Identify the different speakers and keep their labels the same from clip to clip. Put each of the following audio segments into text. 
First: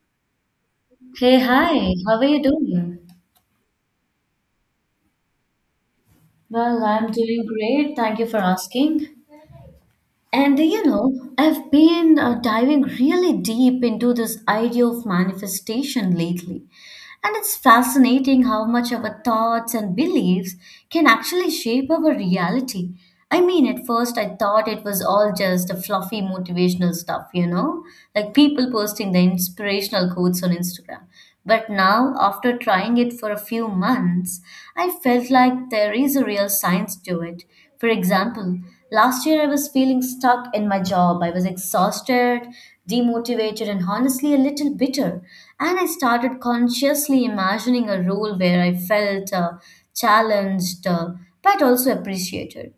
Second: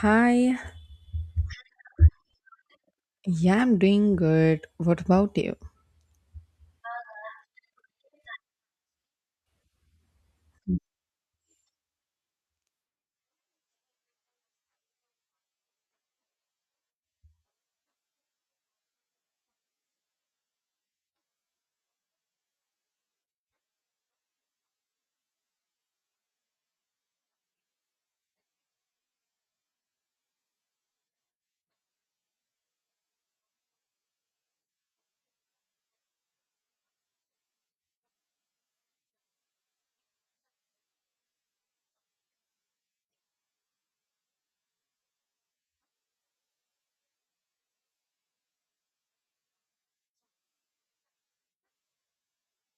Speaker 1: Hi,
Speaker 2: Hey, hi, how are you doing?
Speaker 1: yeah, I'm doing good. What about you?
Speaker 2: Well, I'm doing great. Thank you for asking. And you know, I've been diving really deep into this idea of manifestation lately. And it's fascinating how much our thoughts and beliefs can actually shape our reality. I mean, at first I thought it was all just a fluffy motivational stuff, you know, like people posting the inspirational quotes on Instagram. But now, after trying it for a few months, I felt like there is a real science to it. For example, last year I was feeling stuck in my job. I was exhausted, demotivated, and honestly a little bitter. And I started consciously imagining a role where I felt challenged but also appreciated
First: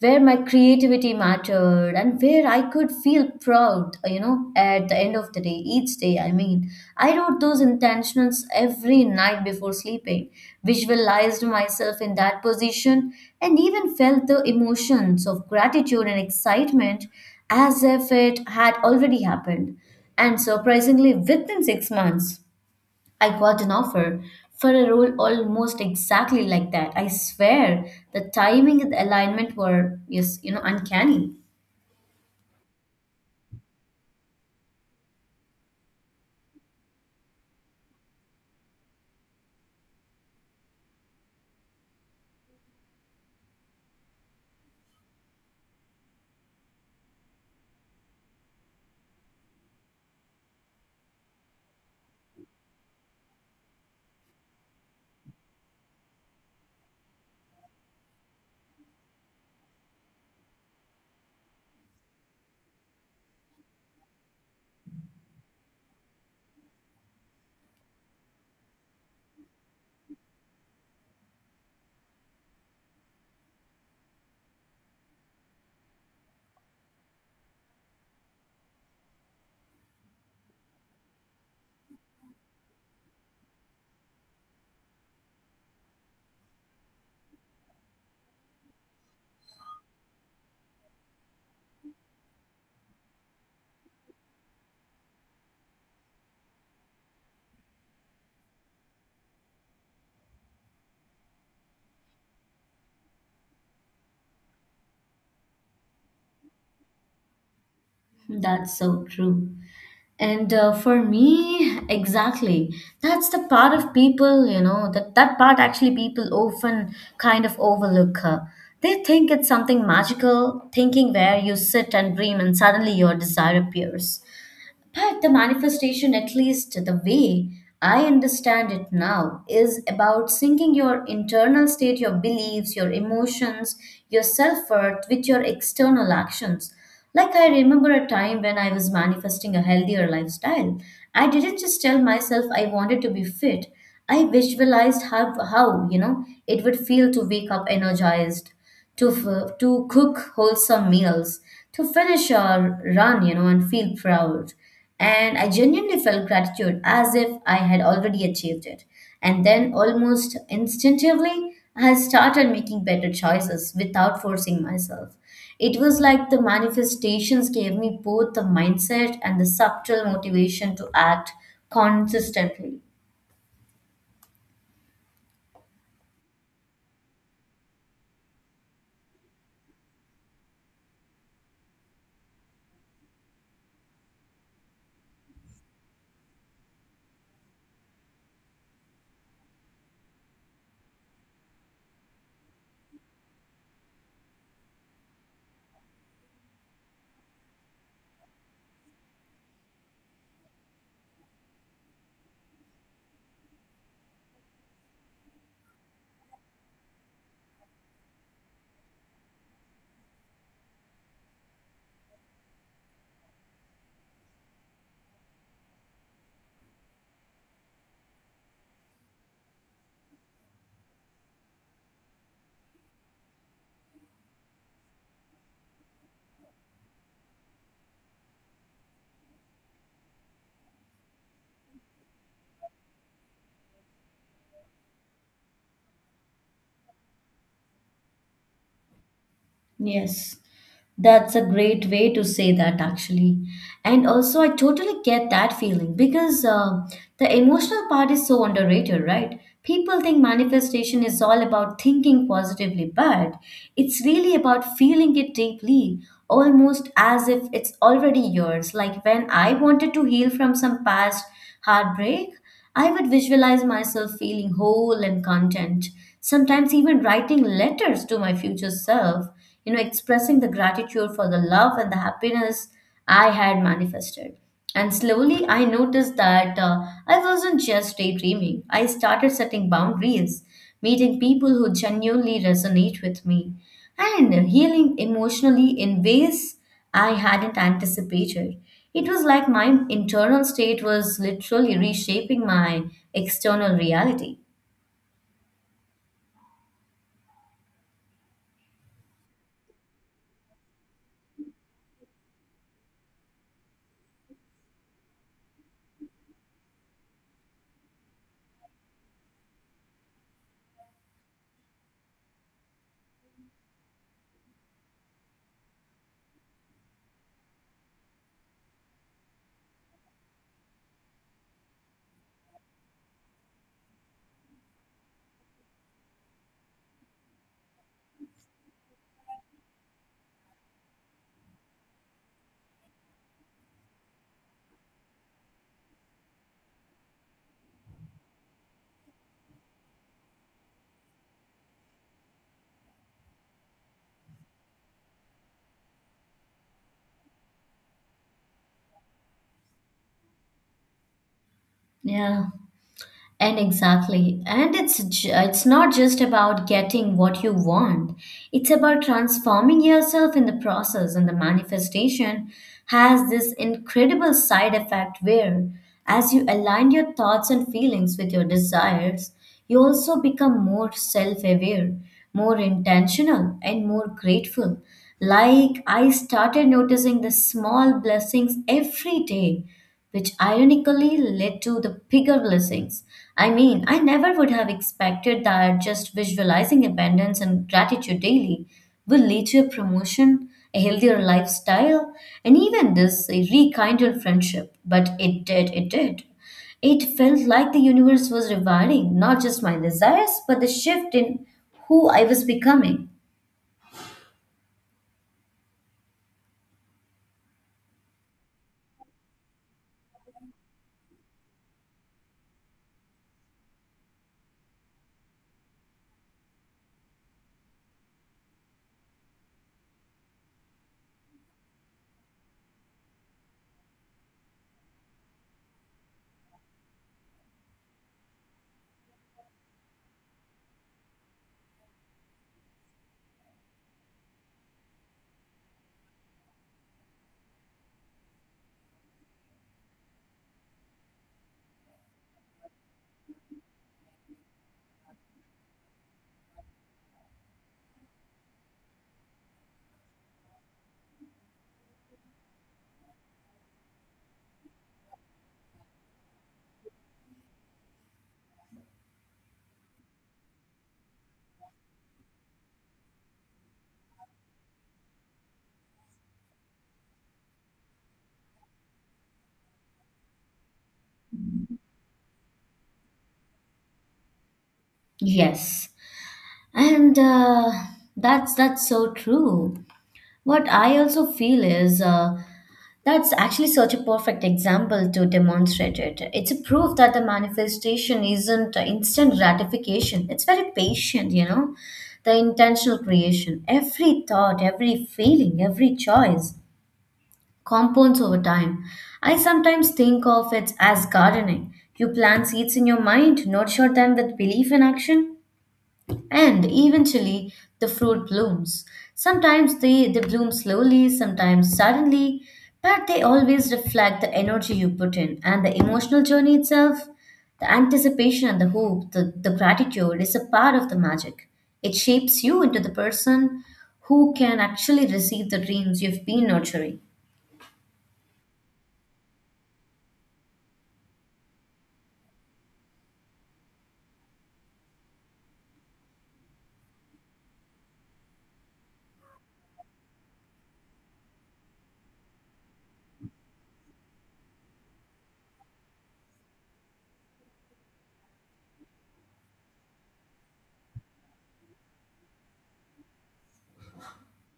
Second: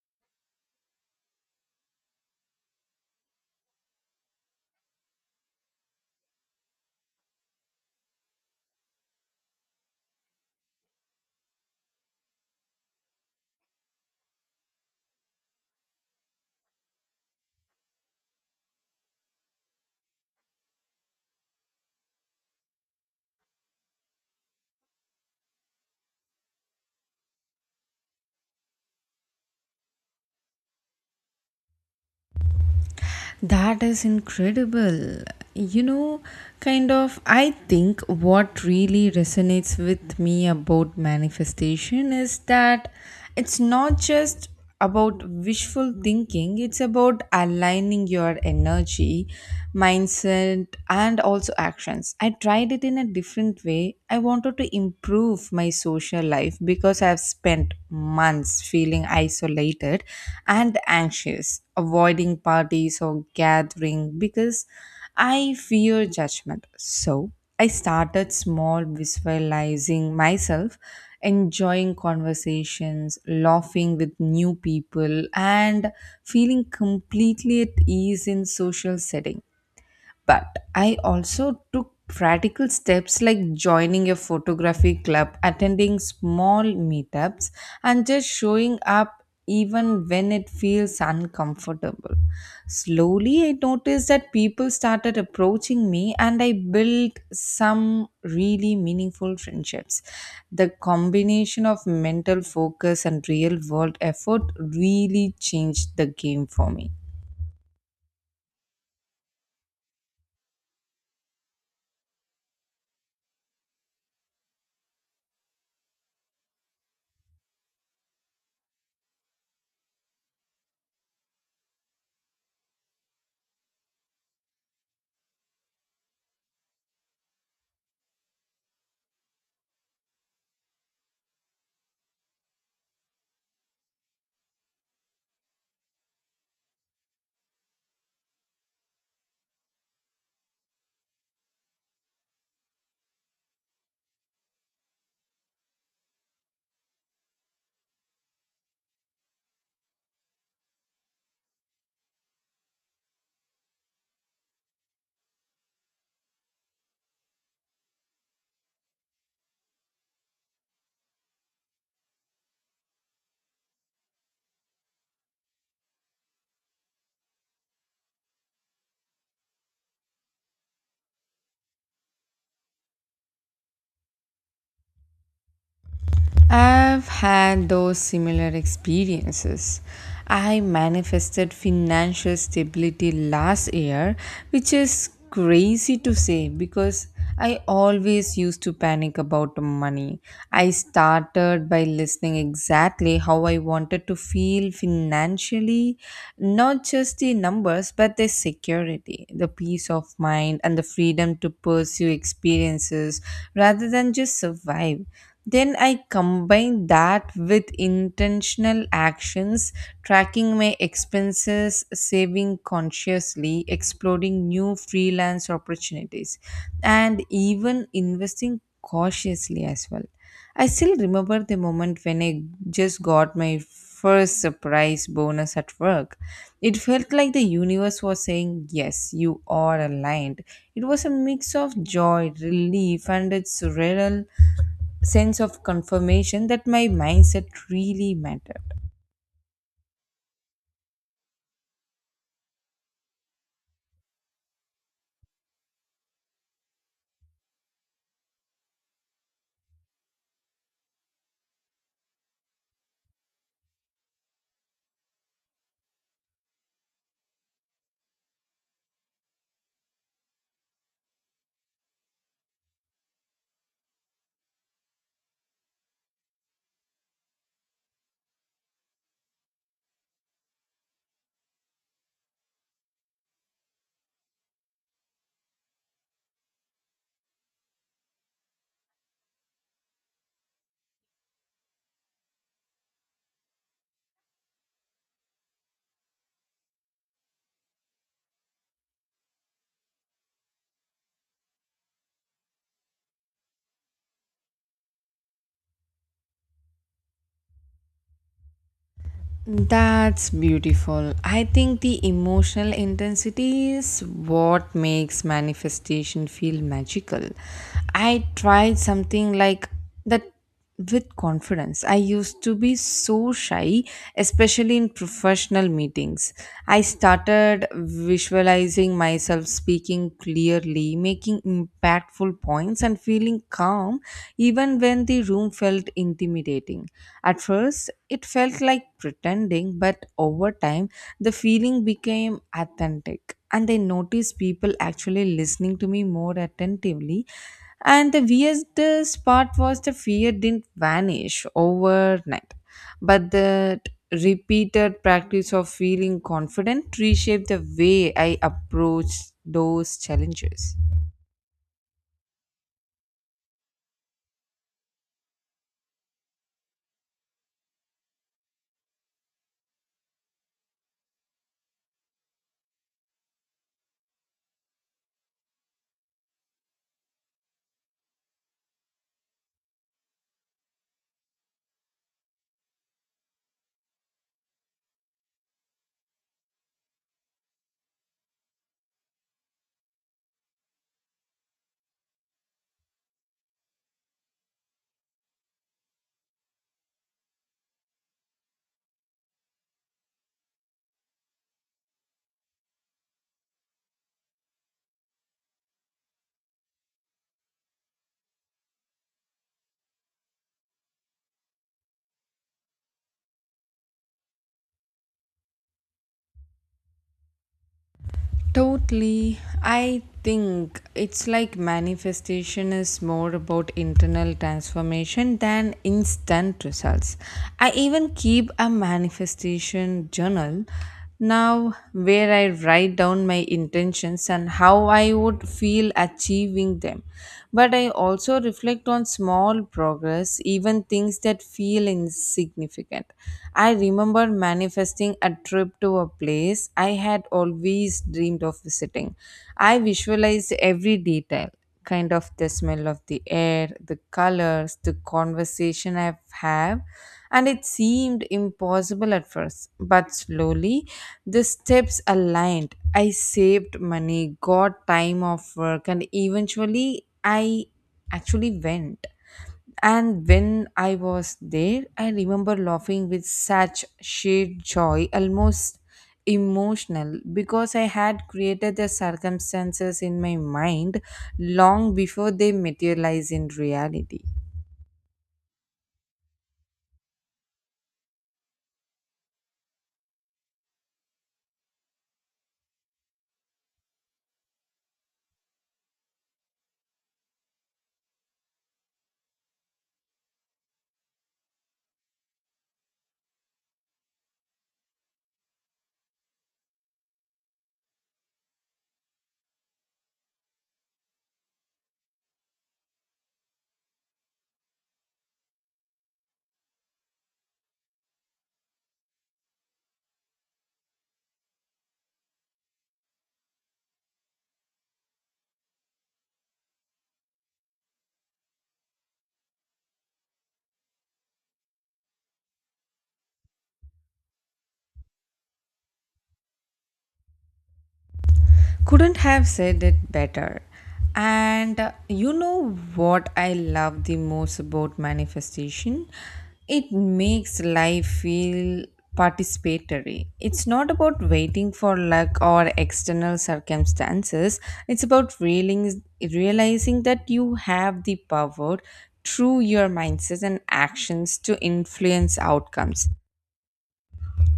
Speaker 2: where my creativity mattered and where I could feel proud, you know, at the end of the day, each day. I mean, I wrote those intentions every night before sleeping, visualized myself in that position, and even felt the emotions of gratitude and excitement as if it had already happened. And surprisingly, within 6 months, I got an offer for a role almost exactly like that. I swear the timing and the alignment were yes, you know, uncanny.
Speaker 1: That is incredible. You know, I think what really resonates with me about manifestation is that it's not just about wishful thinking, it's about aligning your energy, mindset, and also actions. I tried it in a different way. I wanted to improve my social life because I've spent months feeling isolated and anxious, avoiding parties or gathering because I fear judgment. So I started small, visualizing myself, enjoying conversations, laughing with new people, and feeling completely at ease in social settings. But I also took practical steps like joining a photography club, attending small meetups, and just showing up even when it feels uncomfortable. Slowly, I noticed that people started approaching me, and I built some really meaningful friendships. The combination of mental focus and real world effort really changed the game for me.
Speaker 2: That's so true. And for me, exactly. That's the part of people, you know, that part actually people often kind of overlook. They think it's something magical, thinking where you sit and dream and suddenly your desire appears. But the manifestation, at least the way I understand it now, is about syncing your internal state, your beliefs, your emotions, your self worth with your external actions. Like I remember a time when I was manifesting a healthier lifestyle. I didn't just tell myself I wanted to be fit. I visualized how you know it would feel to wake up energized, to cook wholesome meals, to finish our run, you know, and feel proud and I genuinely felt gratitude as if I had already achieved it. And then, almost instinctively, I started making better choices without forcing myself. It was like the manifestations gave me both the mindset and the subtle motivation to act consistently.
Speaker 1: I've had those similar experiences. I manifested financial stability last year, which is crazy to say because I always used to panic about money. I started by listening exactly how I wanted to feel financially, not just the numbers, but the security, the peace of mind, and the freedom to pursue experiences rather than just survive. Then I combine that with intentional actions, tracking my expenses, saving consciously, exploring new freelance opportunities, and even investing cautiously as well. I still remember the moment when I just got my first surprise bonus at work. It felt like the universe was saying, Yes, you are aligned. It was a mix of joy, relief, and a surreal sense of confirmation that my mindset really mattered.
Speaker 2: Yes. That's a great way to say that, actually. And also, I totally get that feeling because the emotional part is so underrated, right? People think manifestation is all about thinking positively, but it's really about feeling it deeply, almost as if it's already yours. Like when I wanted to heal from some past heartbreak, I would visualize myself feeling whole and content, sometimes even writing letters to my future self, you know, expressing the gratitude for the love and the happiness I had manifested. And slowly I noticed that I wasn't just daydreaming. I started setting boundaries, meeting people who genuinely resonate with me, and healing emotionally in ways I hadn't anticipated. It was like my internal state was literally reshaping my external reality.
Speaker 1: That's beautiful. I think the emotional intensity is what makes manifestation feel magical. I tried something like that with confidence. I used to be so shy, especially in professional meetings. I started visualizing myself speaking clearly, making impactful points, and feeling calm even when and the room felt intimidating. At first, it felt like pretending, but over time, the feeling became authentic. And I noticed people actually listening to me more attentively. And the weirdest part was the fear didn't vanish overnight, but the repeated practice of feeling confident reshaped the way I approached those challenges.
Speaker 2: Yeah. And exactly. It's not just about getting what you want. It's about transforming yourself in the process and the manifestation has this incredible side effect where as you align your thoughts and feelings with your desires, you also become more self-aware, more intentional and more grateful. Like I started noticing the small blessings every day which ironically led to the bigger blessings. I mean, I never would have expected that just visualizing abundance and gratitude daily will lead to a promotion, a healthier lifestyle, and even this a rekindled friendship. But it did, it did. It felt like the universe was rewarding not just my desires, but the shift in who I was becoming.
Speaker 1: Totally. I think it's like manifestation is more about internal transformation than instant results. I even keep a manifestation journal now where I write down my intentions and how I would feel achieving them. But I also reflect on small progress, even things that feel insignificant. I remember manifesting a trip to a place I had always dreamed of visiting. I visualized every detail, kind of the smell of the air, the colors, the conversation I've had, and it seemed impossible at first. But slowly, the steps aligned. I saved money, got time off work, and eventually, I actually went. And when I was there, I remember laughing with such sheer joy, almost emotional, because I had created the circumstances in my mind long before they materialize in reality.
Speaker 2: Yes, and that's so true. What I also feel is that's actually such a perfect example to demonstrate it. It's a proof that the manifestation isn't instant gratification. It's very patient, you know, the intentional creation. Every thought, every feeling, every choice compounds over time. I sometimes think of it as gardening. You plant seeds in your mind, nurture them with belief in action, and eventually, the fruit blooms. Sometimes they bloom slowly, sometimes suddenly, but they always reflect the energy you put in and the emotional journey itself. The anticipation and the hope, the gratitude is a part of the magic. It shapes you into the person who can actually receive the dreams you've been nurturing.
Speaker 1: Couldn't have said it better. And you know what I love the most about manifestation? It makes life feel participatory. It's not about waiting for luck or external circumstances. It's about realizing that you have the power through your mindsets and actions to influence outcomes.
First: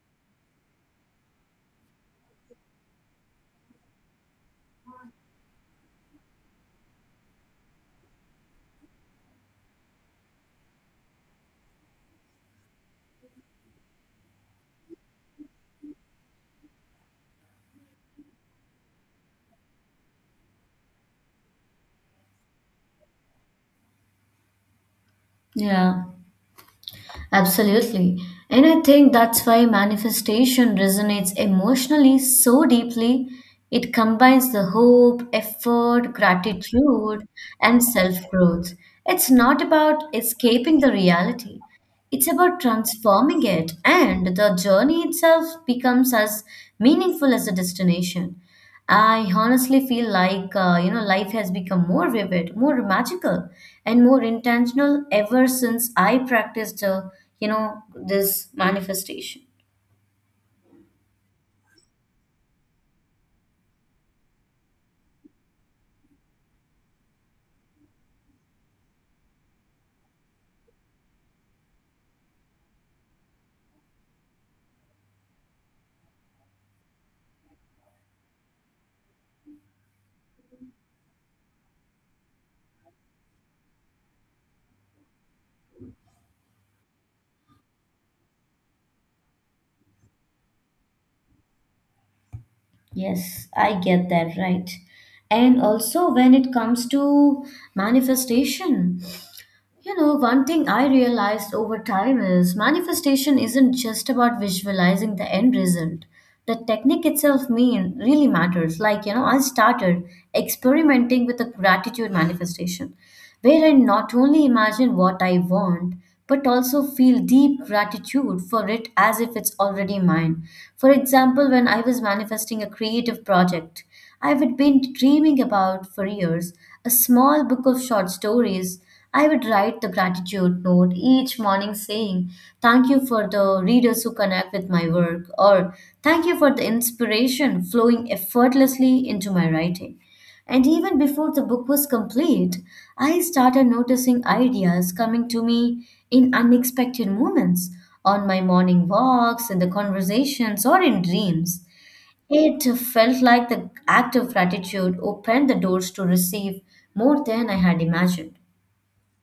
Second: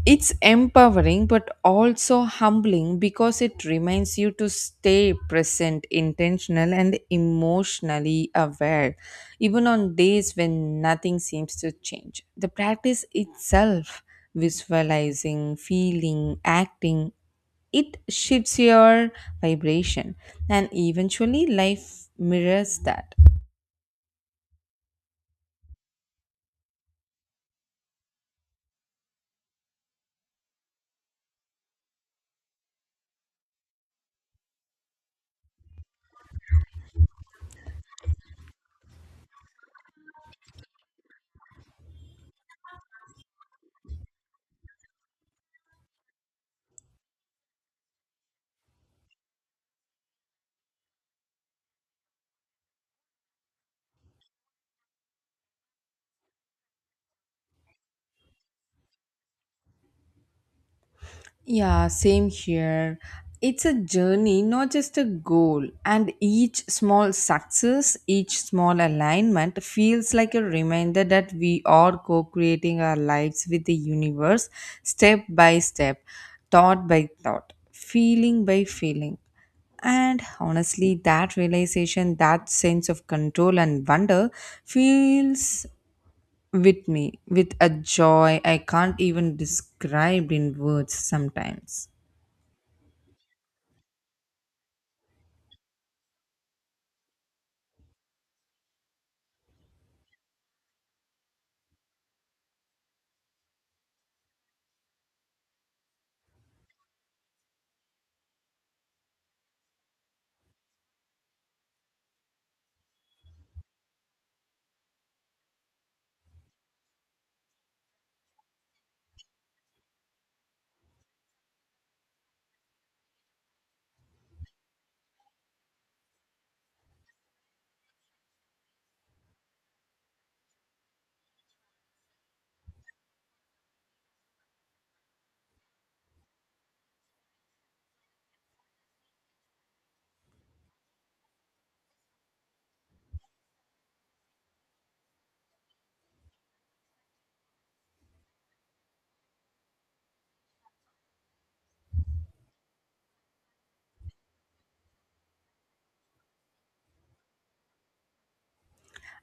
Speaker 1: It's empowering but also humbling because it reminds you to stay present, intentional, and emotionally aware, even on days when nothing seems to change. The practice itself, visualizing, feeling, acting, it shifts your vibration, and eventually life mirrors that.
Speaker 2: Yeah. Absolutely. And I think that's why manifestation resonates emotionally so deeply. It combines the hope, effort, gratitude, and self growth. It's not about escaping the reality, it's about transforming it, and the journey itself becomes as meaningful as the destination. I honestly feel like you know life has become more vivid, more magical, and more intentional ever since I practiced you know this manifestation.
Speaker 1: Yeah, same here. It's a journey, not just a goal. And each small success, each small alignment feels like a reminder that we are co creating our lives with the universe step by step, thought by thought, feeling by feeling. And honestly, that realization, that sense of control and wonder feels with me with a joy I can't even describe in words sometimes.
Speaker 2: Yes, I get that right. And also, when it comes to manifestation, you know, one thing I realized over time is manifestation isn't just about visualizing the end result. The technique itself mean really matters. Like, you know, I started experimenting with a gratitude manifestation where I not only imagine what I want, but also feel deep gratitude for it as if it's already mine. For example, when I was manifesting a creative project I had been dreaming about for years, a small book of short stories, I would write the gratitude note each morning saying, "Thank you for the readers who connect with my work," or "Thank you for the inspiration flowing effortlessly into my writing." And even before the book was complete, I started noticing ideas coming to me in unexpected moments, on my morning walks, in the conversations, or in dreams. It felt like the act of gratitude opened the doors to receive more than I had imagined.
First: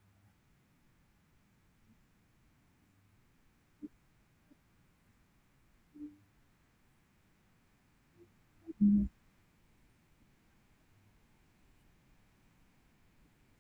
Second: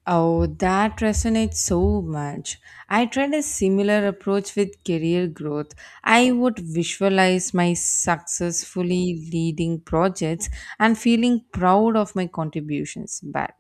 Speaker 1: Oh, that resonates so much. I tried a similar approach with career growth. I would visualize my successfully leading projects and feeling proud of my contributions. But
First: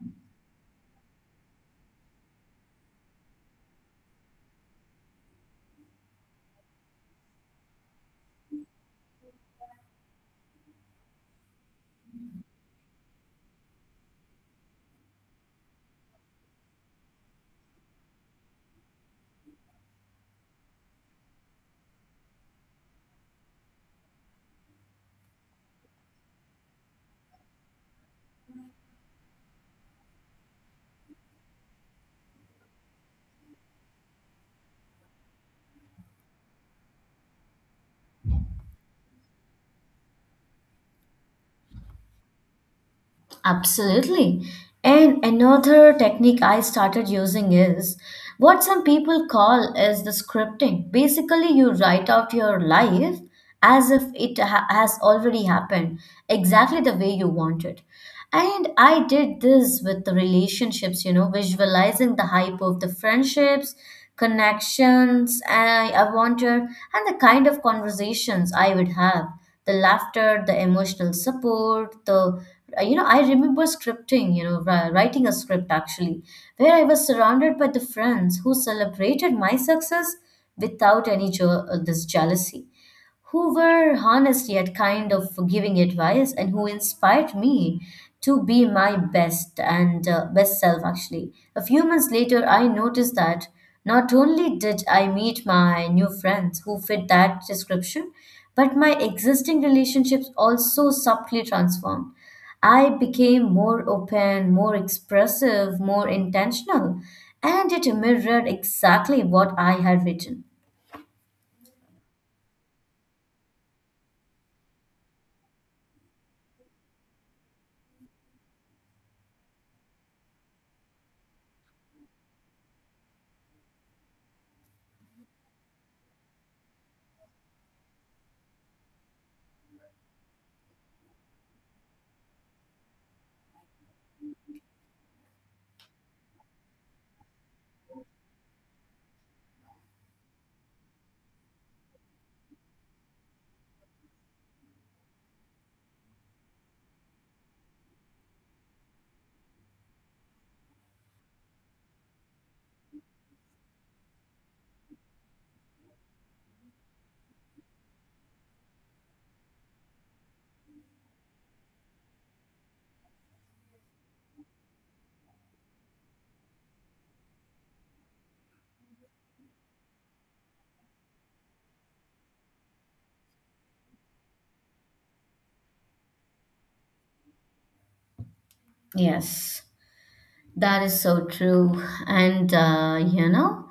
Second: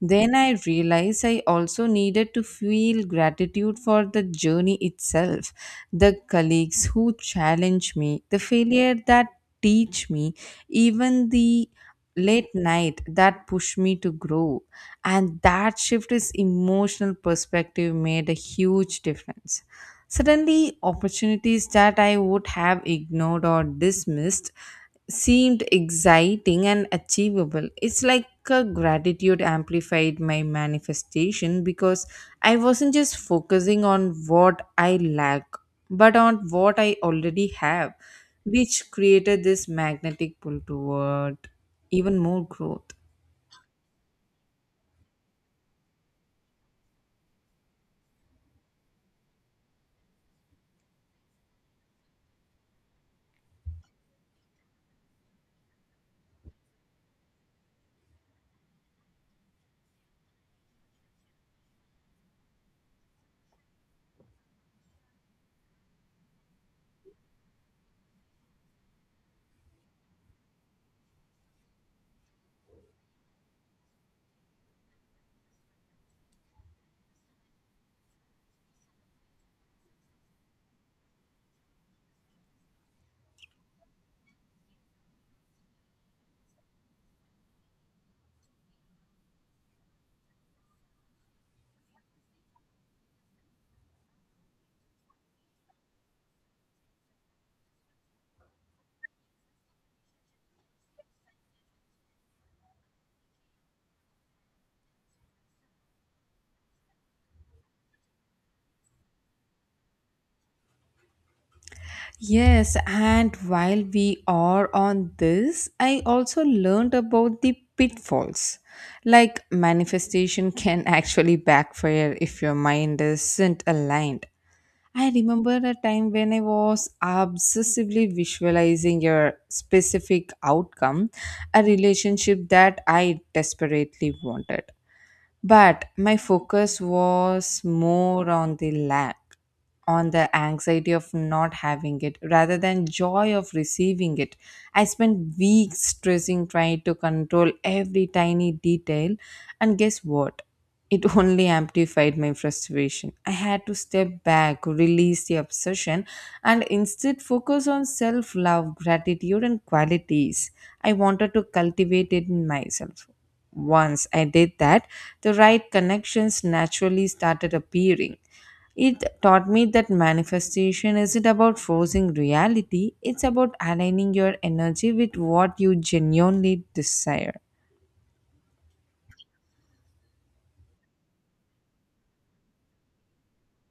Speaker 1: then I realized I also needed to feel gratitude for the journey itself, the colleagues who challenge me, the failure that teach me, even the late night that push me to grow, and that shift is emotional perspective made a huge difference. Suddenly opportunities that I would have ignored or dismissed seemed exciting and achievable. It's like a gratitude amplified my manifestation because I wasn't just focusing on what I lack, but on what I already have, which created this magnetic pull toward even more growth.
Speaker 2: Absolutely. And another technique I started using is what some people call is the scripting. Basically, you write out your life as if has already happened, exactly the way you want it. And I did this with the relationships, you know, visualizing the hype of the friendships, connections I wanted, and the kind of conversations I would have, the laughter, the emotional support, the you know, I remember scripting, you know, writing a script actually, where I was surrounded by the friends who celebrated my success without this jealousy, who were honest yet kind of giving advice and who inspired me to be my best and best self actually. A few months later I noticed that not only did I meet my new friends who fit that description, but my existing relationships also subtly transformed. I became more open, more expressive, more intentional, and it mirrored exactly what I had written.
Speaker 1: Yes, and while we are on this, I also learned about the pitfalls. Like manifestation can actually backfire if your mind isn't aligned. I remember a time when I was obsessively visualizing a specific outcome, a relationship that I desperately wanted, but my focus was more on the lack, on the anxiety of not having it rather than joy of receiving it. I spent weeks stressing, trying to control every tiny detail, and guess what, it only amplified my frustration. I had to step back, release the obsession, and instead focus on self love, gratitude, and qualities I wanted to cultivate it in myself. Once I did that, the right connections naturally started appearing. It taught me that manifestation isn't about forcing reality, it's about aligning your energy with what you genuinely desire.
Speaker 2: Yes. That is so true. And, you know,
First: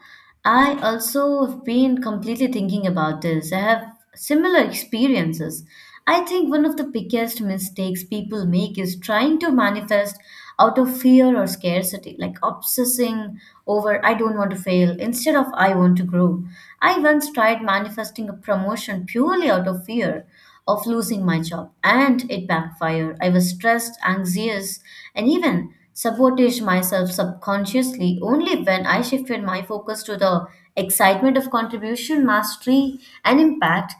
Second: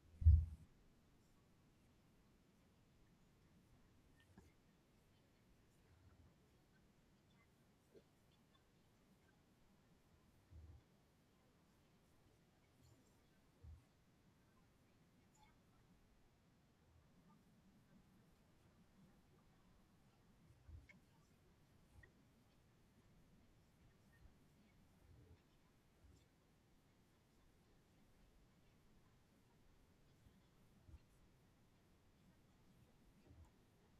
Speaker 2: I also have been completely thinking about this. I have similar experiences. I think one of the biggest mistakes people make is trying to manifest out of fear or scarcity, like obsessing over, "I don't want to fail," instead of, "I want to grow." I once tried manifesting a promotion purely out of fear of losing my job, and it backfired. I was stressed, anxious, and even sabotaged myself subconsciously. Only when I shifted my focus to the excitement of contribution, mastery, and impact.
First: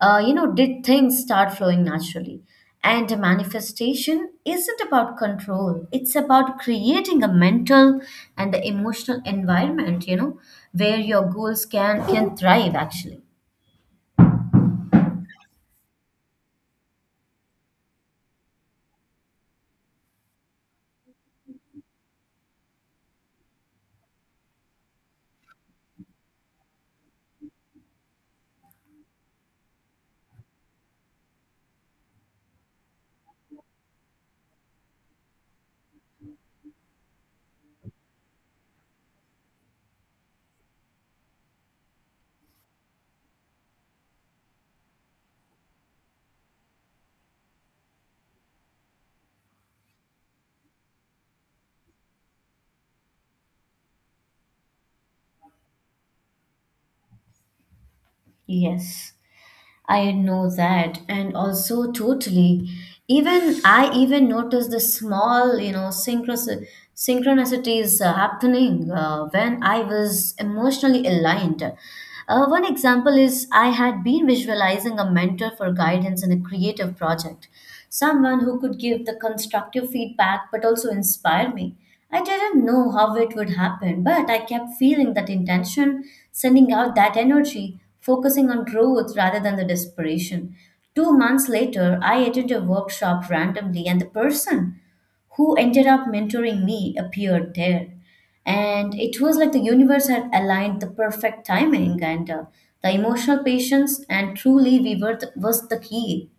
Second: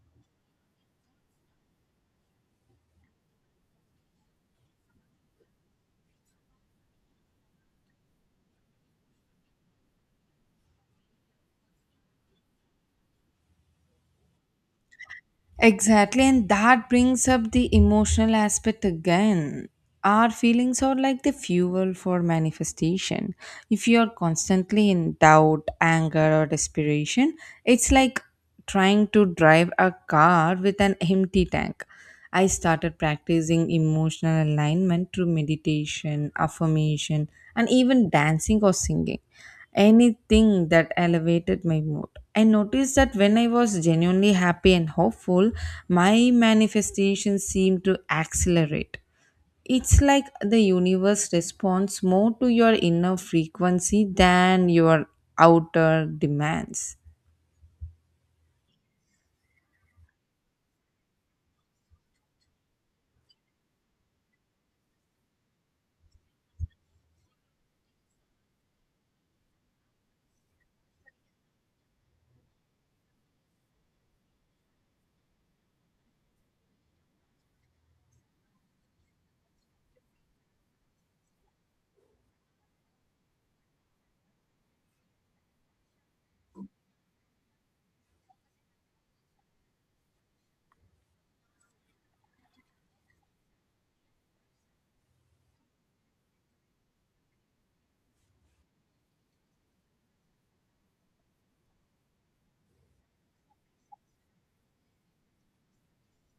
Speaker 2: You know, did things start flowing naturally? And manifestation isn't about control, it's about creating a mental and the emotional environment, you know, where your goals can thrive actually.
Speaker 1: Exactly, and that brings up the emotional aspect again. Our feelings are like the fuel for manifestation. If you are constantly in doubt, anger, or desperation, it's like trying to drive a car with an empty tank. I started practicing emotional alignment through meditation, affirmation, and even dancing or singing. Anything that elevated my mood. I noticed that when I was genuinely happy and hopeful, my manifestations seemed to accelerate. It's like the universe responds more to your inner frequency than your outer demands.
Speaker 2: Yes, I know that. And also, totally, even I even noticed the small, you know, synchronicities happening when I was emotionally aligned. One example is I had been visualizing a mentor for guidance in a creative project, someone who could give the constructive feedback but also inspire me. I didn't know how it would happen, but I kept feeling that intention, sending out that energy focusing on growth rather than the desperation. 2 months later, I attended a workshop randomly, and the person who ended up mentoring me appeared there. And it was like the universe had aligned the perfect timing and the emotional patience, and truly, we were was the key.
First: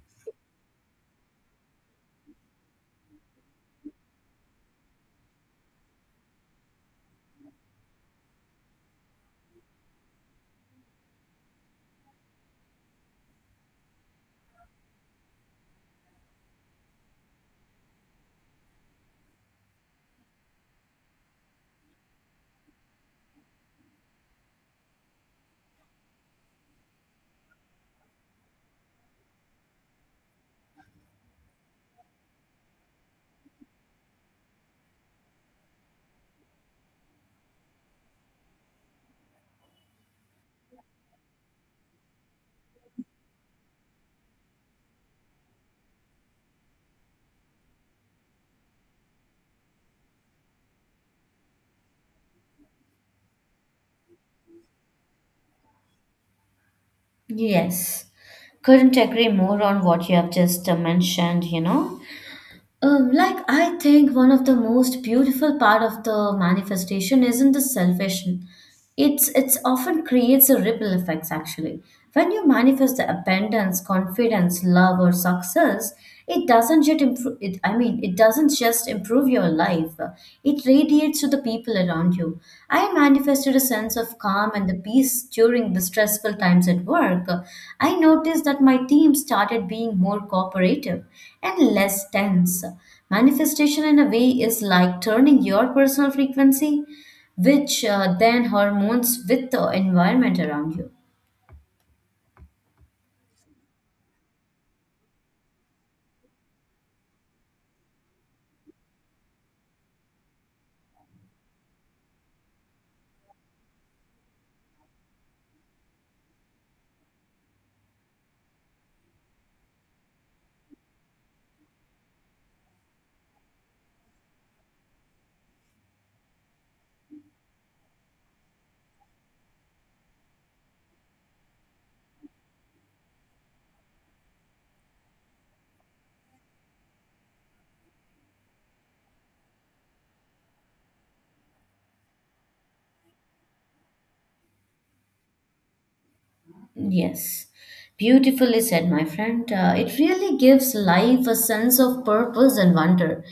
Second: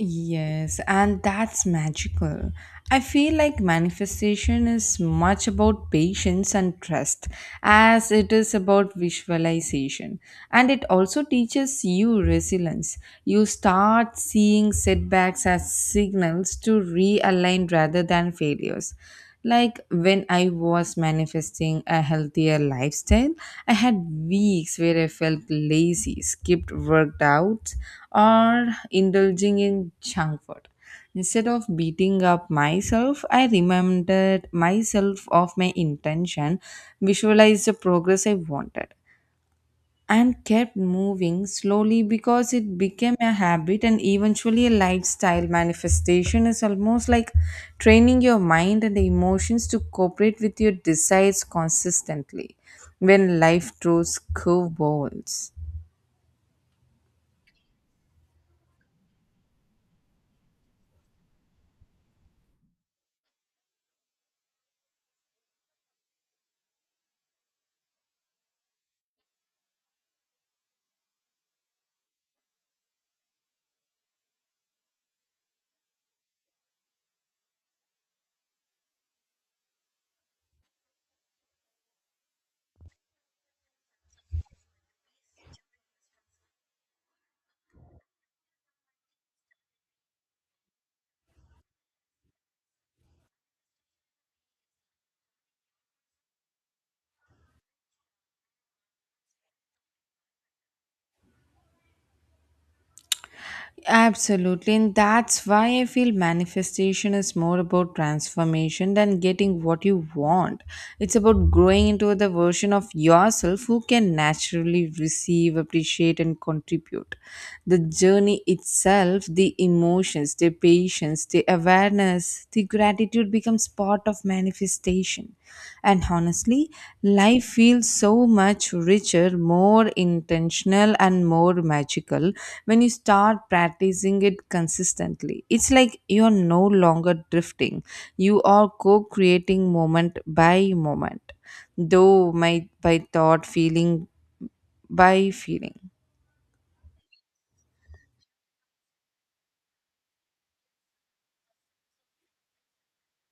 Speaker 1: Yes, and that's magical. I feel like manifestation is much about patience and trust as it is about visualization. And it also teaches you resilience. You start seeing setbacks as signals to realign rather than failures. Like when I was manifesting a healthier lifestyle, I had weeks where I felt lazy, skipped workouts, or indulging in junk food. Instead of beating up myself, I reminded myself of my intention, visualized the progress I wanted, and kept moving slowly because it became a habit and eventually a lifestyle. Manifestation is almost like training your mind and emotions to cooperate with your desires consistently when life throws curveballs.
Speaker 2: Yes, couldn't agree more on what you have just mentioned, you know. Like I think one of the most beautiful part of the manifestation isn't the salvation. It's often creates a ripple effects actually. When you manifest the abundance, confidence, love, or success, it doesn't just improve. It, I mean, it doesn't just improve your life. It radiates to the people around you. I manifested a sense of calm and the peace during the stressful times at work. I noticed that my team started being more cooperative and less tense. Manifestation, in a way, is like turning your personal frequency which then hormones with the environment around you.
Speaker 1: Absolutely, and that's why I feel manifestation is more about transformation than getting what you want. It's about growing into the version of yourself who can naturally receive, appreciate, and contribute. The journey itself, the emotions, the patience, the awareness, the gratitude becomes part of manifestation, and honestly life feels so much richer, more intentional and more magical when you start practicing it consistently. It's like you're no longer drifting, you are co-creating moment by moment, though my by thought, feeling by feeling.
Speaker 2: Yes, beautifully said, my friend. It really gives life a sense of purpose and wonder.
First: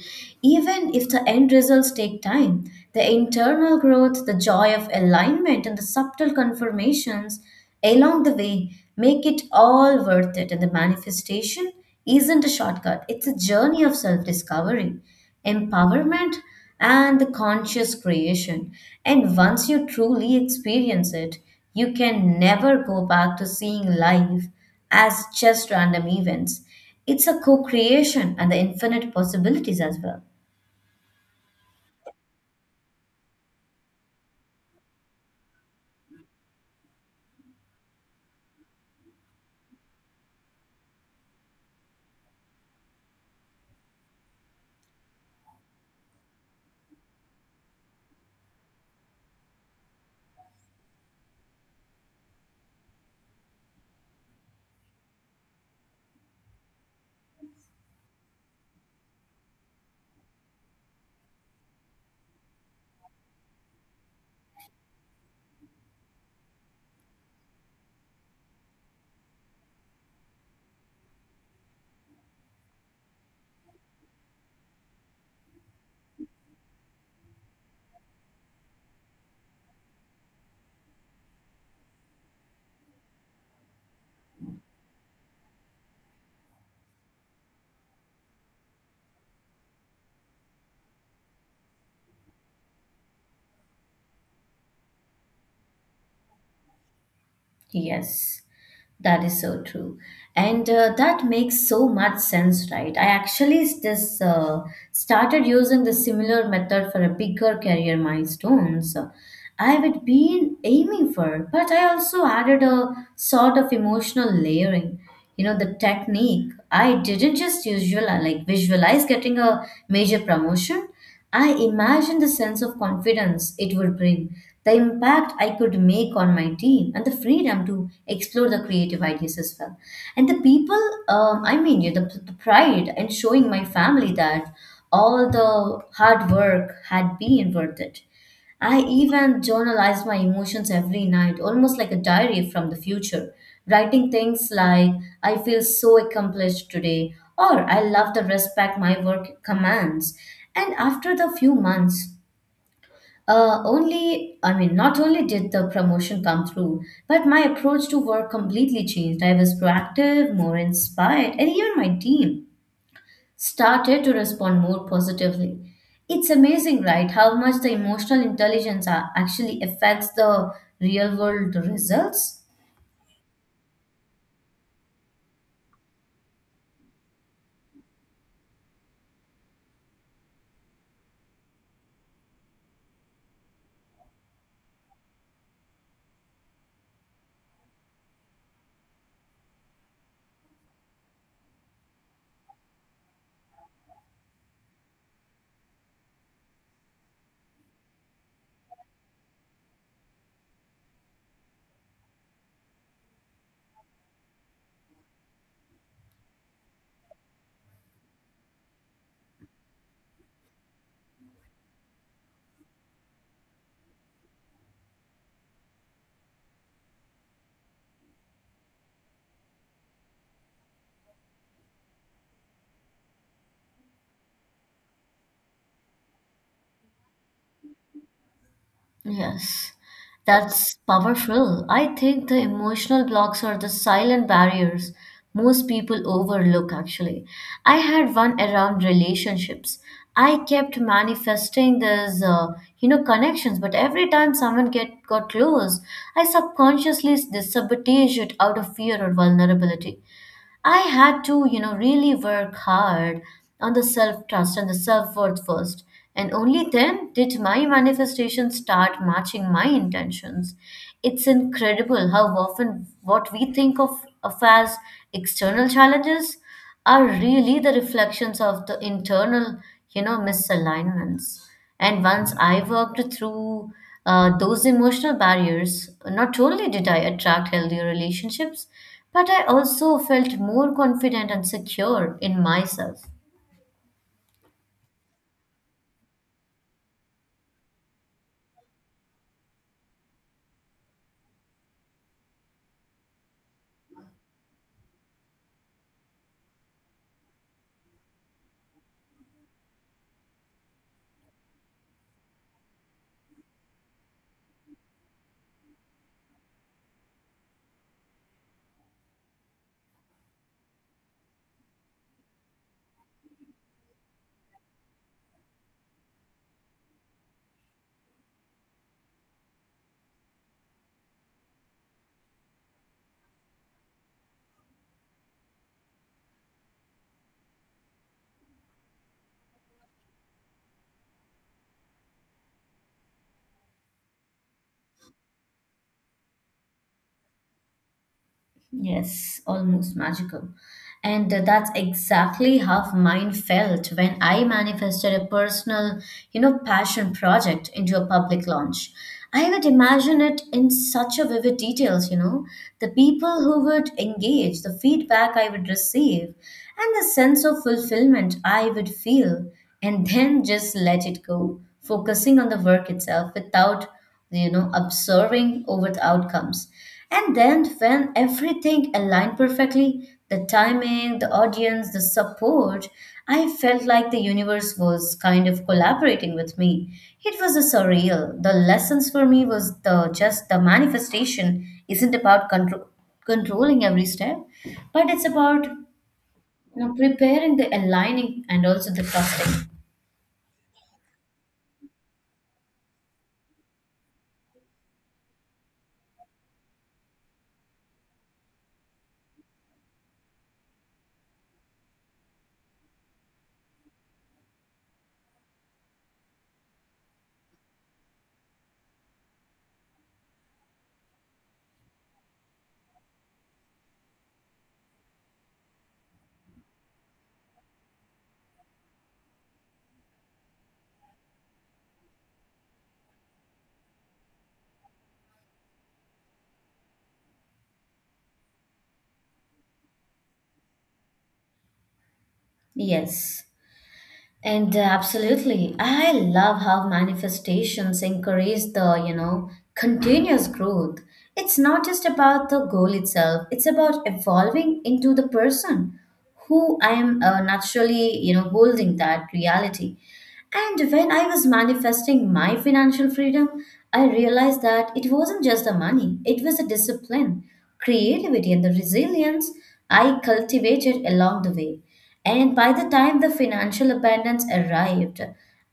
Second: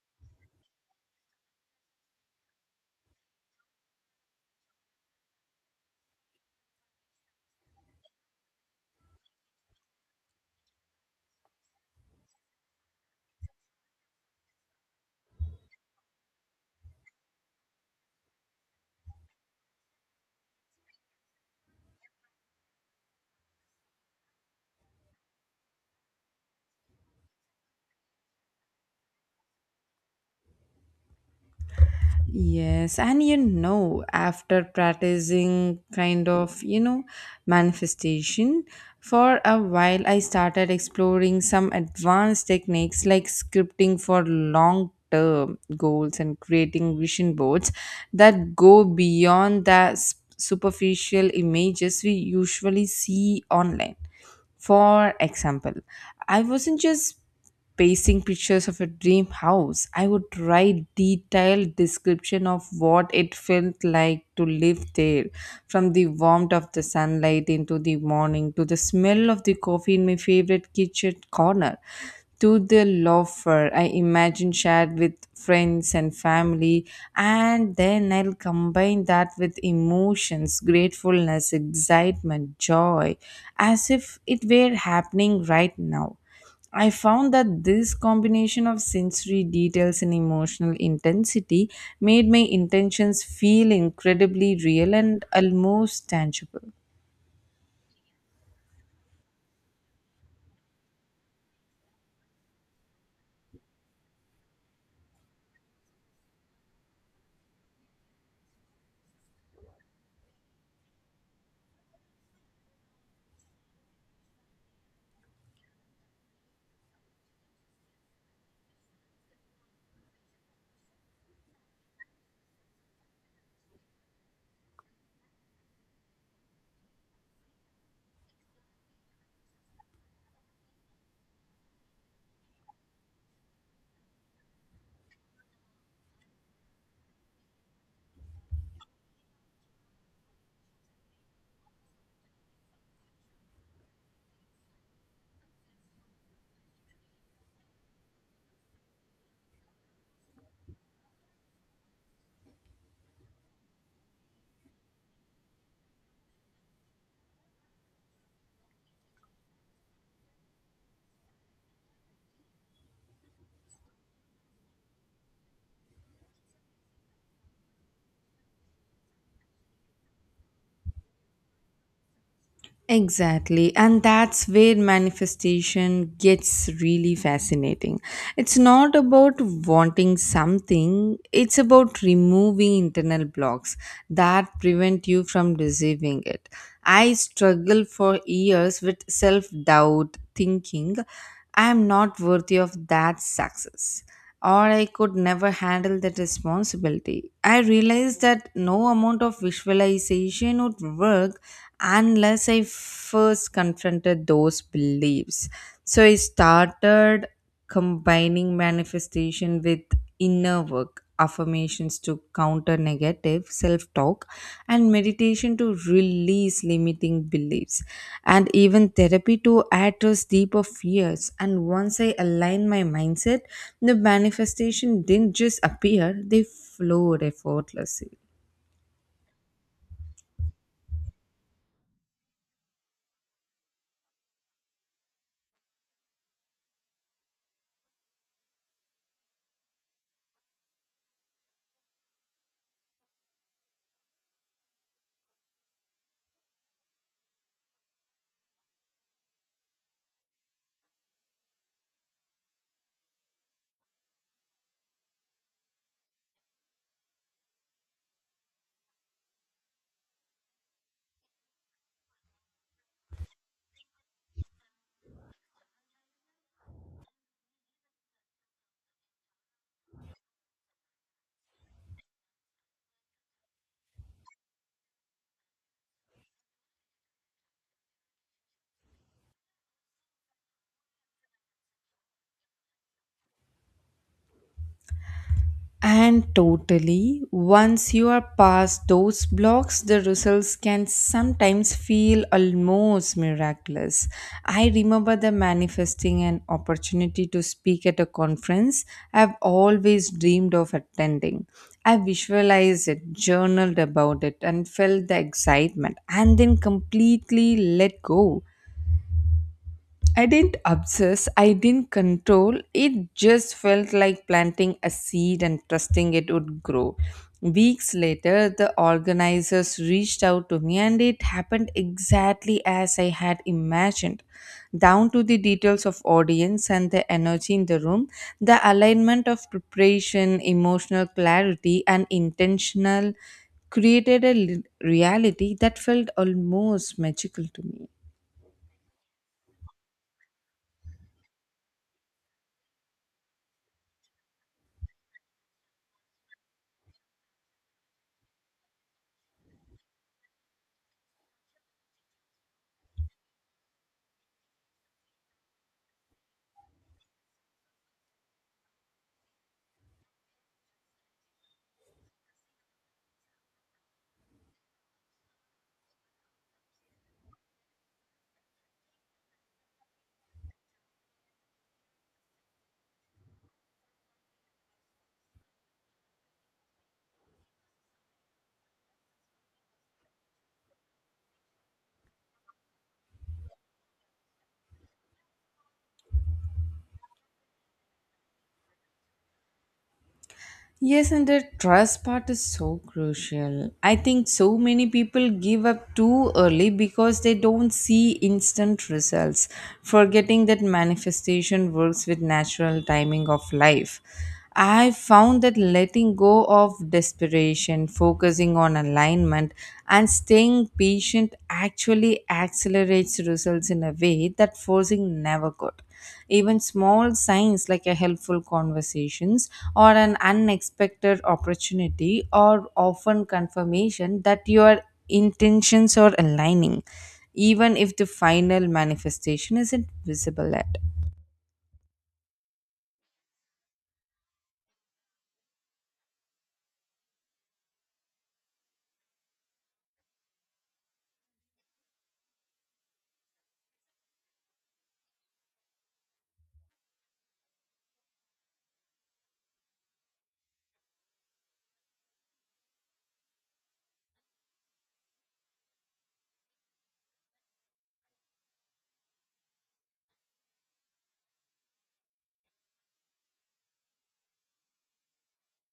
Speaker 2: Even if the end results take time, the internal growth, the joy of alignment, and the subtle confirmations along the way make it all worth it. And the manifestation isn't a shortcut, it's a journey of self discovery, empowerment, and the conscious creation. And once you truly experience it, you can never go back to seeing life as just random events. It's a co creation and the infinite possibilities as well.
Speaker 1: Yes, and you know, after practicing you know, manifestation for a while, I started exploring some advanced techniques like scripting for long term goals and creating vision boards that go beyond the superficial images we usually see online. For example, I wasn't just pasting pictures of a dream house. I would write detailed description of what it felt like to live there, from the warmth of the sunlight into the morning to the smell of the coffee in my favorite kitchen corner to the loafer I imagine shared with friends and family, and then I'll combine that with emotions, gratefulness, excitement, joy, as if it were happening right now. I found that this combination of sensory details and emotional intensity made my intentions feel incredibly real and almost tangible.
Speaker 2: Yes, that is so true. And that makes so much sense, right? I actually just started using the similar method for a bigger career milestones I would been aiming for, but I also added a sort of emotional layering. You know, the technique, I didn't just usual like visualize getting a major promotion. I imagine the sense of confidence it would bring, the impact I could make on my team, and the freedom to explore the creative ideas as well. And the people, I mean, yeah, the pride in showing my family that all the hard work had been worth it. I even journalized my emotions every night, almost like a diary from the future, writing things like, I feel so accomplished today, or I love the respect my work commands. And after the few months, only, I mean, not only did the promotion come through, but my approach to work completely changed. I was proactive, more inspired, and even my team started to respond more positively. It's amazing, right, how much the emotional intelligence actually affects the real world results?
Speaker 1: Exactly, and that's where manifestation gets really fascinating. It's not about wanting something, it's about removing internal blocks that prevent you from receiving it. I struggled for years with self doubt, thinking I am not worthy of that success or I could never handle that responsibility. I realized that no amount of visualization would work unless I first confronted those beliefs. So I started combining manifestation with inner work affirmations to counter negative self talk, and meditation to release limiting beliefs, and even therapy to address deeper fears. And once I aligned my mindset, the manifestation didn't just appear, they flowed effortlessly.
Speaker 2: Yes, that's powerful. I think the emotional blocks are the silent barriers most people overlook, actually. I had one around relationships. I kept manifesting these, you know, connections, but every time someone get got close, I subconsciously sabotaged it out of fear or vulnerability. I had to, you know, really work hard on the self trust and the self worth first. And only then did my manifestations start matching my intentions. It's incredible how often what we think of as external challenges are really the reflections of the internal, you know, misalignments. And once I worked through those emotional barriers, not only did I attract healthier relationships, but I also felt more confident and secure in myself.
Speaker 1: And totally, once you are past those blocks, the results can sometimes feel almost miraculous. I remember the manifesting an opportunity to speak at a conference I've always dreamed of attending. I visualized it, journaled about it, and felt the excitement, and then completely let go. I didn't obsess, I didn't control. It just felt like planting a seed and trusting it would grow. Weeks later, the organizers reached out to me, and it happened exactly as I had imagined. Down to the details of audience and the energy in the room, the alignment of preparation, emotional clarity, and intentional created reality that felt almost magical to me.
Speaker 2: Yes, almost magical. And that's exactly how mine felt when I manifested a personal, you know, passion project into a public launch. I would imagine it in such a vivid details, you know, the people who would engage, the feedback I would receive, and the sense of fulfillment I would feel, and then just let it go, focusing on the work itself without you know, observing over the outcomes. And then when everything aligned perfectly, the timing, the audience, the support, I felt like the universe was kind of collaborating with me. It was a surreal. The lessons for me was the just the manifestation isn't about control, controlling every step, but it's about you know preparing the aligning and also the trusting.
Speaker 1: Yes, and the trust part is so crucial. I think so many people give up too early because they don't see instant results, forgetting that manifestation works with natural timing of life. I found that letting go of desperation, focusing on alignment, and staying patient actually accelerates results in a way that forcing never could. Even small signs like a helpful conversations or an unexpected opportunity are often confirmation that your intentions are aligning, even if the final manifestation isn't visible at all.
Speaker 2: Yes. And absolutely, I love how manifestations encourage the, you know, continuous growth. It's not just about the goal itself, it's about evolving into the person who I am naturally, you know, holding that reality. And when I was manifesting my financial freedom, I realized that it wasn't just the money, it was the discipline, creativity, and the resilience I cultivated along the way. And by the time the financial abundance arrived,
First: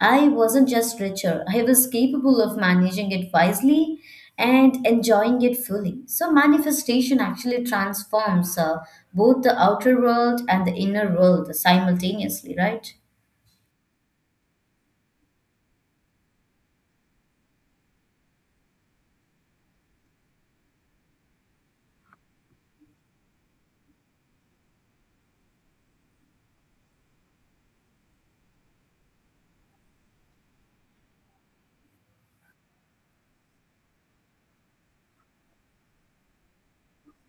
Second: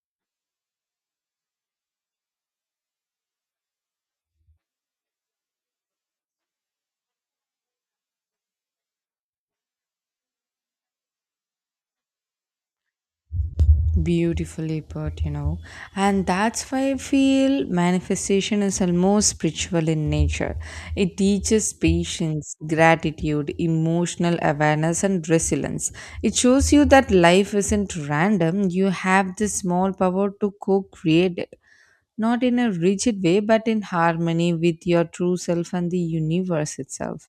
Speaker 2: I wasn't just richer, I was capable of managing it wisely and enjoying it fully. So, manifestation actually transforms both the outer world and the inner world simultaneously, right?
Speaker 1: Beautifully put. And that's why I feel manifestation is almost spiritual in nature. It teaches patience, gratitude, emotional awareness, and resilience. It shows you that life isn't random. You have the small power to co-create it, not in a rigid way, but in harmony with your true self and the universe itself.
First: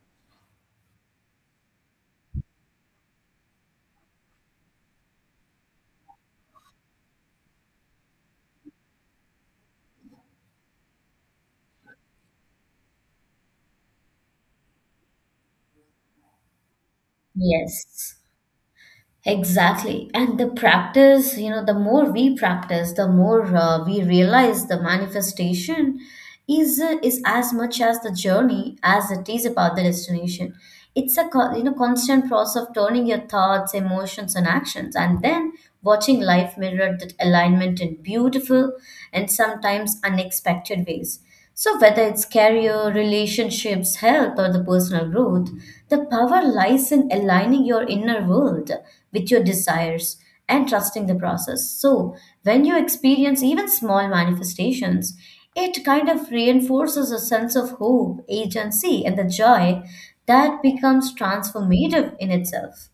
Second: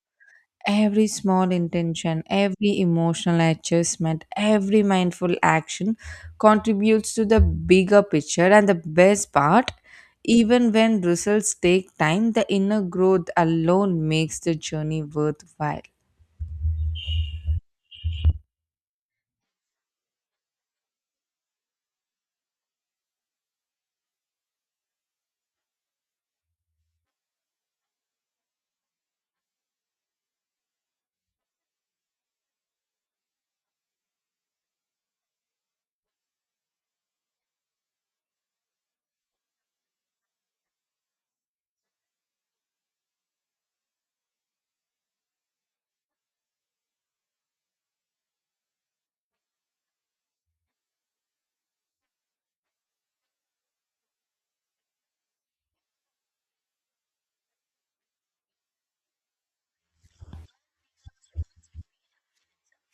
Speaker 1: Every small intention, every emotional adjustment, every mindful action contributes to the bigger picture. And the best part, even when results take time, the inner growth alone makes the journey worthwhile.
Speaker 2: Yes. Exactly. And the practice, you know, the more we practice, the more we realize the manifestation is is as much as the journey as it is about the destination. It's a you know constant process of turning your thoughts, emotions, and actions, and then watching life mirror that alignment in beautiful and sometimes unexpected ways. So, whether it's career, relationships, health, or the personal growth, the power lies in aligning your inner world with your desires and trusting the process. So, when you experience even small manifestations, it kind of reinforces a sense of hope, agency, and the joy that becomes transformative in itself.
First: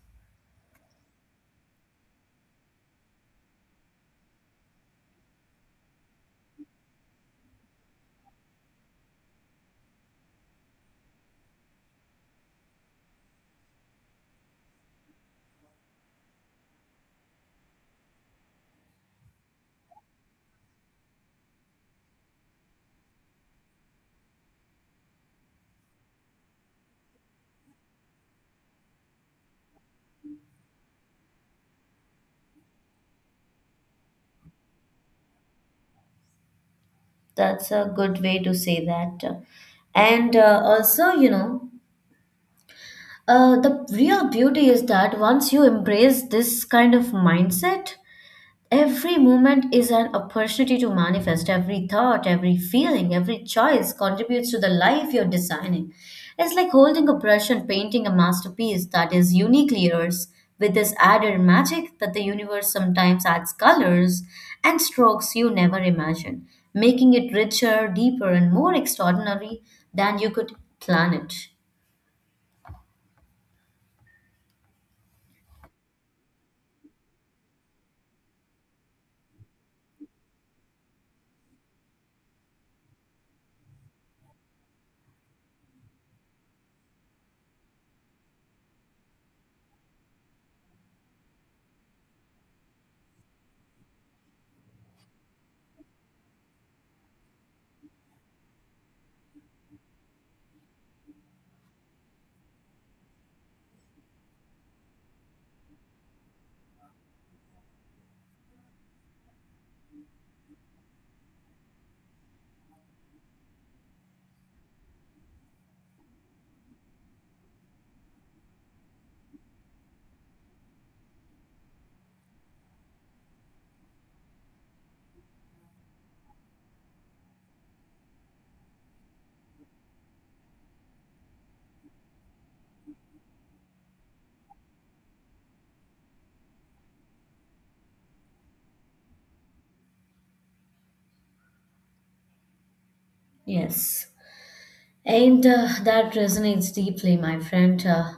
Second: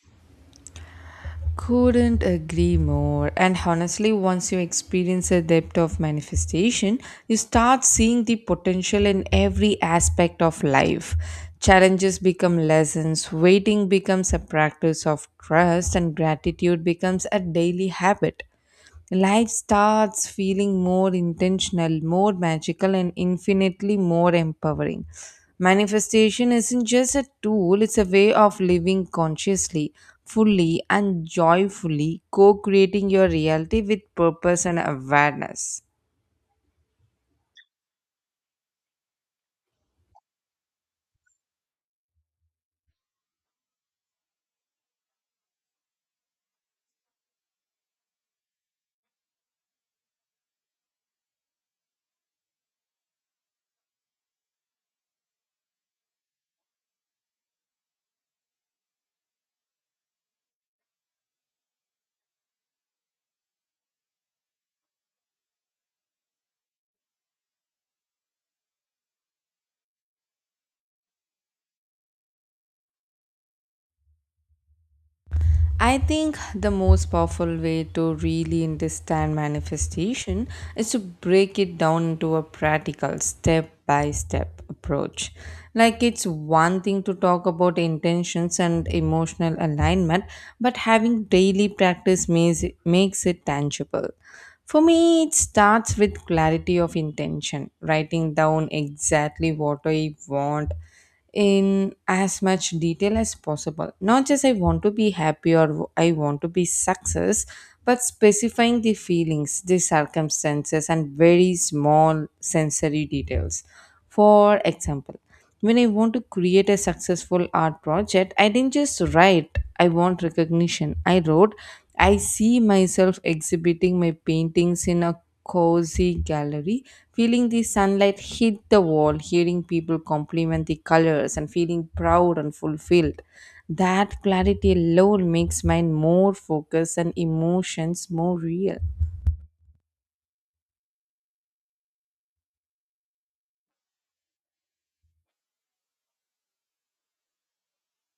Speaker 1: Couldn't agree more. And honestly, once you experience the depth of manifestation, you start seeing the potential in every aspect of life. Challenges become lessons, waiting becomes a practice of trust, and gratitude becomes a daily habit. Life starts feeling more intentional, more magical, and infinitely more empowering. Manifestation isn't just a tool, it's a way of living consciously, fully, and joyfully, co creating your reality with purpose and awareness.
Speaker 2: That's a good way to say that. And also, you know, the real beauty is that once you embrace this kind of mindset, every moment is an opportunity to manifest. Every thought, every feeling, every choice contributes to the life you're designing. It's like holding a brush and painting a masterpiece that is uniquely yours, with this added magic that the universe sometimes adds colors and strokes you never imagined, making it richer, deeper, and more extraordinary than you could plan it.
Speaker 1: I think the most powerful way to really understand manifestation is to break it down into a practical step by step approach. Like it's one thing to talk about intentions and emotional alignment, but having daily practice makes it tangible. For me, it starts with clarity of intention, writing down exactly what I want in as much detail as possible. Not just I want to be happy or I want to be success, but specifying the feelings, the circumstances, and very small sensory details. For example, when I want to create a successful art project, I didn't just write, I want recognition. I wrote, I see myself exhibiting my paintings in a cozy gallery, feeling the sunlight hit the wall, hearing people compliment the colors, and feeling proud and fulfilled. That clarity alone makes mine more focused and emotions more real.
Speaker 2: Yes. And that resonates deeply, my friend. Uh,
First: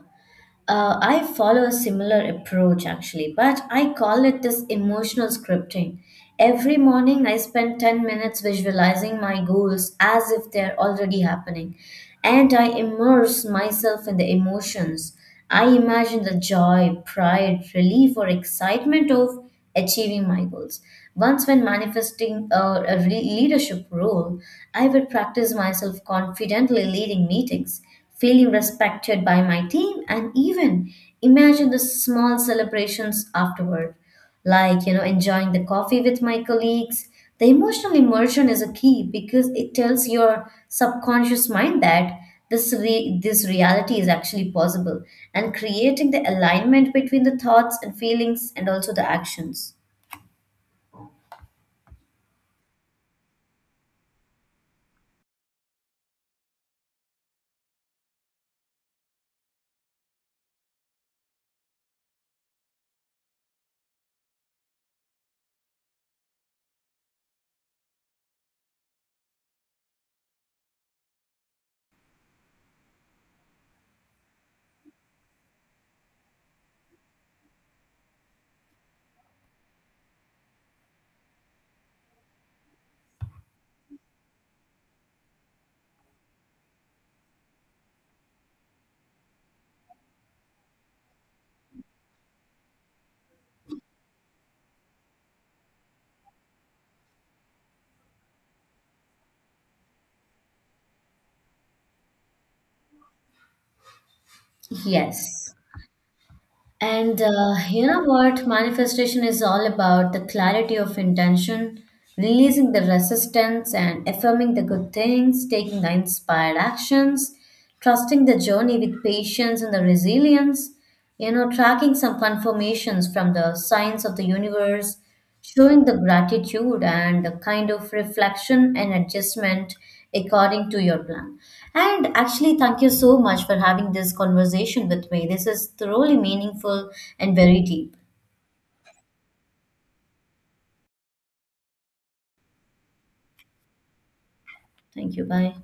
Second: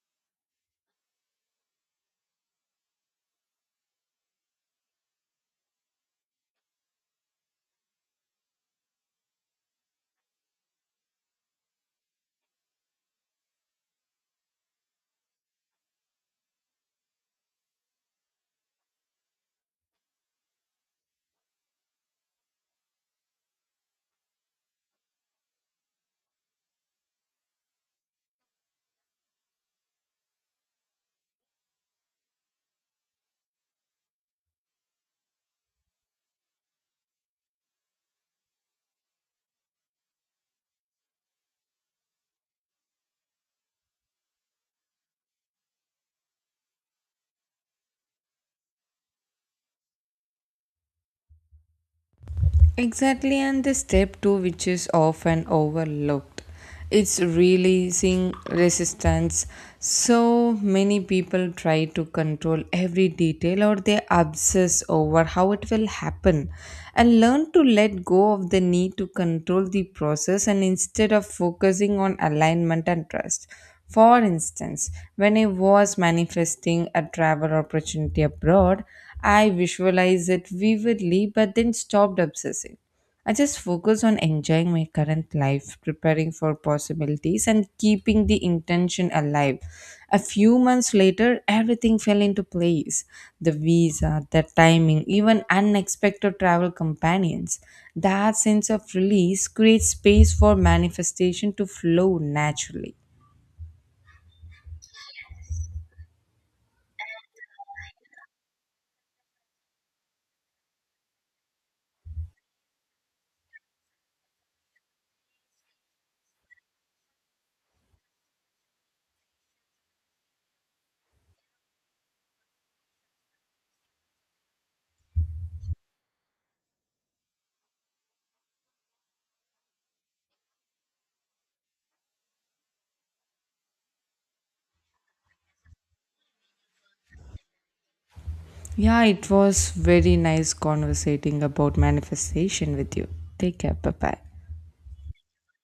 Speaker 2: uh, I follow a similar approach actually, but I call it this emotional scripting. Every morning, I spend 10 minutes visualizing my goals as if they're already happening, and I immerse myself in the emotions. I imagine the joy, pride, relief, or excitement of achieving my goals. Once, when manifesting a leadership role, I would practice myself confidently leading meetings feeling respected by my team and even imagine the small celebrations afterward like you know enjoying the coffee with my colleagues the emotional immersion is a key because it tells your subconscious mind that this reality is actually possible and creating the alignment between the thoughts and feelings and also the actions
Speaker 1: Exactly, and the step two, which is often overlooked, it's releasing resistance. So many people try to control every detail or they obsess over how it will happen and learn to let go of the need to control the process and instead of focusing on alignment and trust. For instance, when I was manifesting a travel opportunity abroad, I visualize it vividly, but then stopped obsessing. I just focus on enjoying my current life, preparing for possibilities, and keeping the intention alive. A few months later, everything fell into place, the visa, the timing, even unexpected travel companions. That sense of release creates space for manifestation to flow naturally.
Speaker 2: yes. And you know what? Manifestation is all about the clarity of intention, releasing the resistance and affirming the good things, taking the inspired actions, trusting the journey with patience and the resilience, you know, tracking some confirmations from the signs of the universe, showing the gratitude and a kind of reflection and adjustment according to your plan. And actually, thank you so much for having this conversation with me. This is thoroughly meaningful and very deep.
Speaker 1: Yeah, it was very nice conversating about manifestation with you. Take care. Bye bye.
Speaker 2: Thank you. Bye.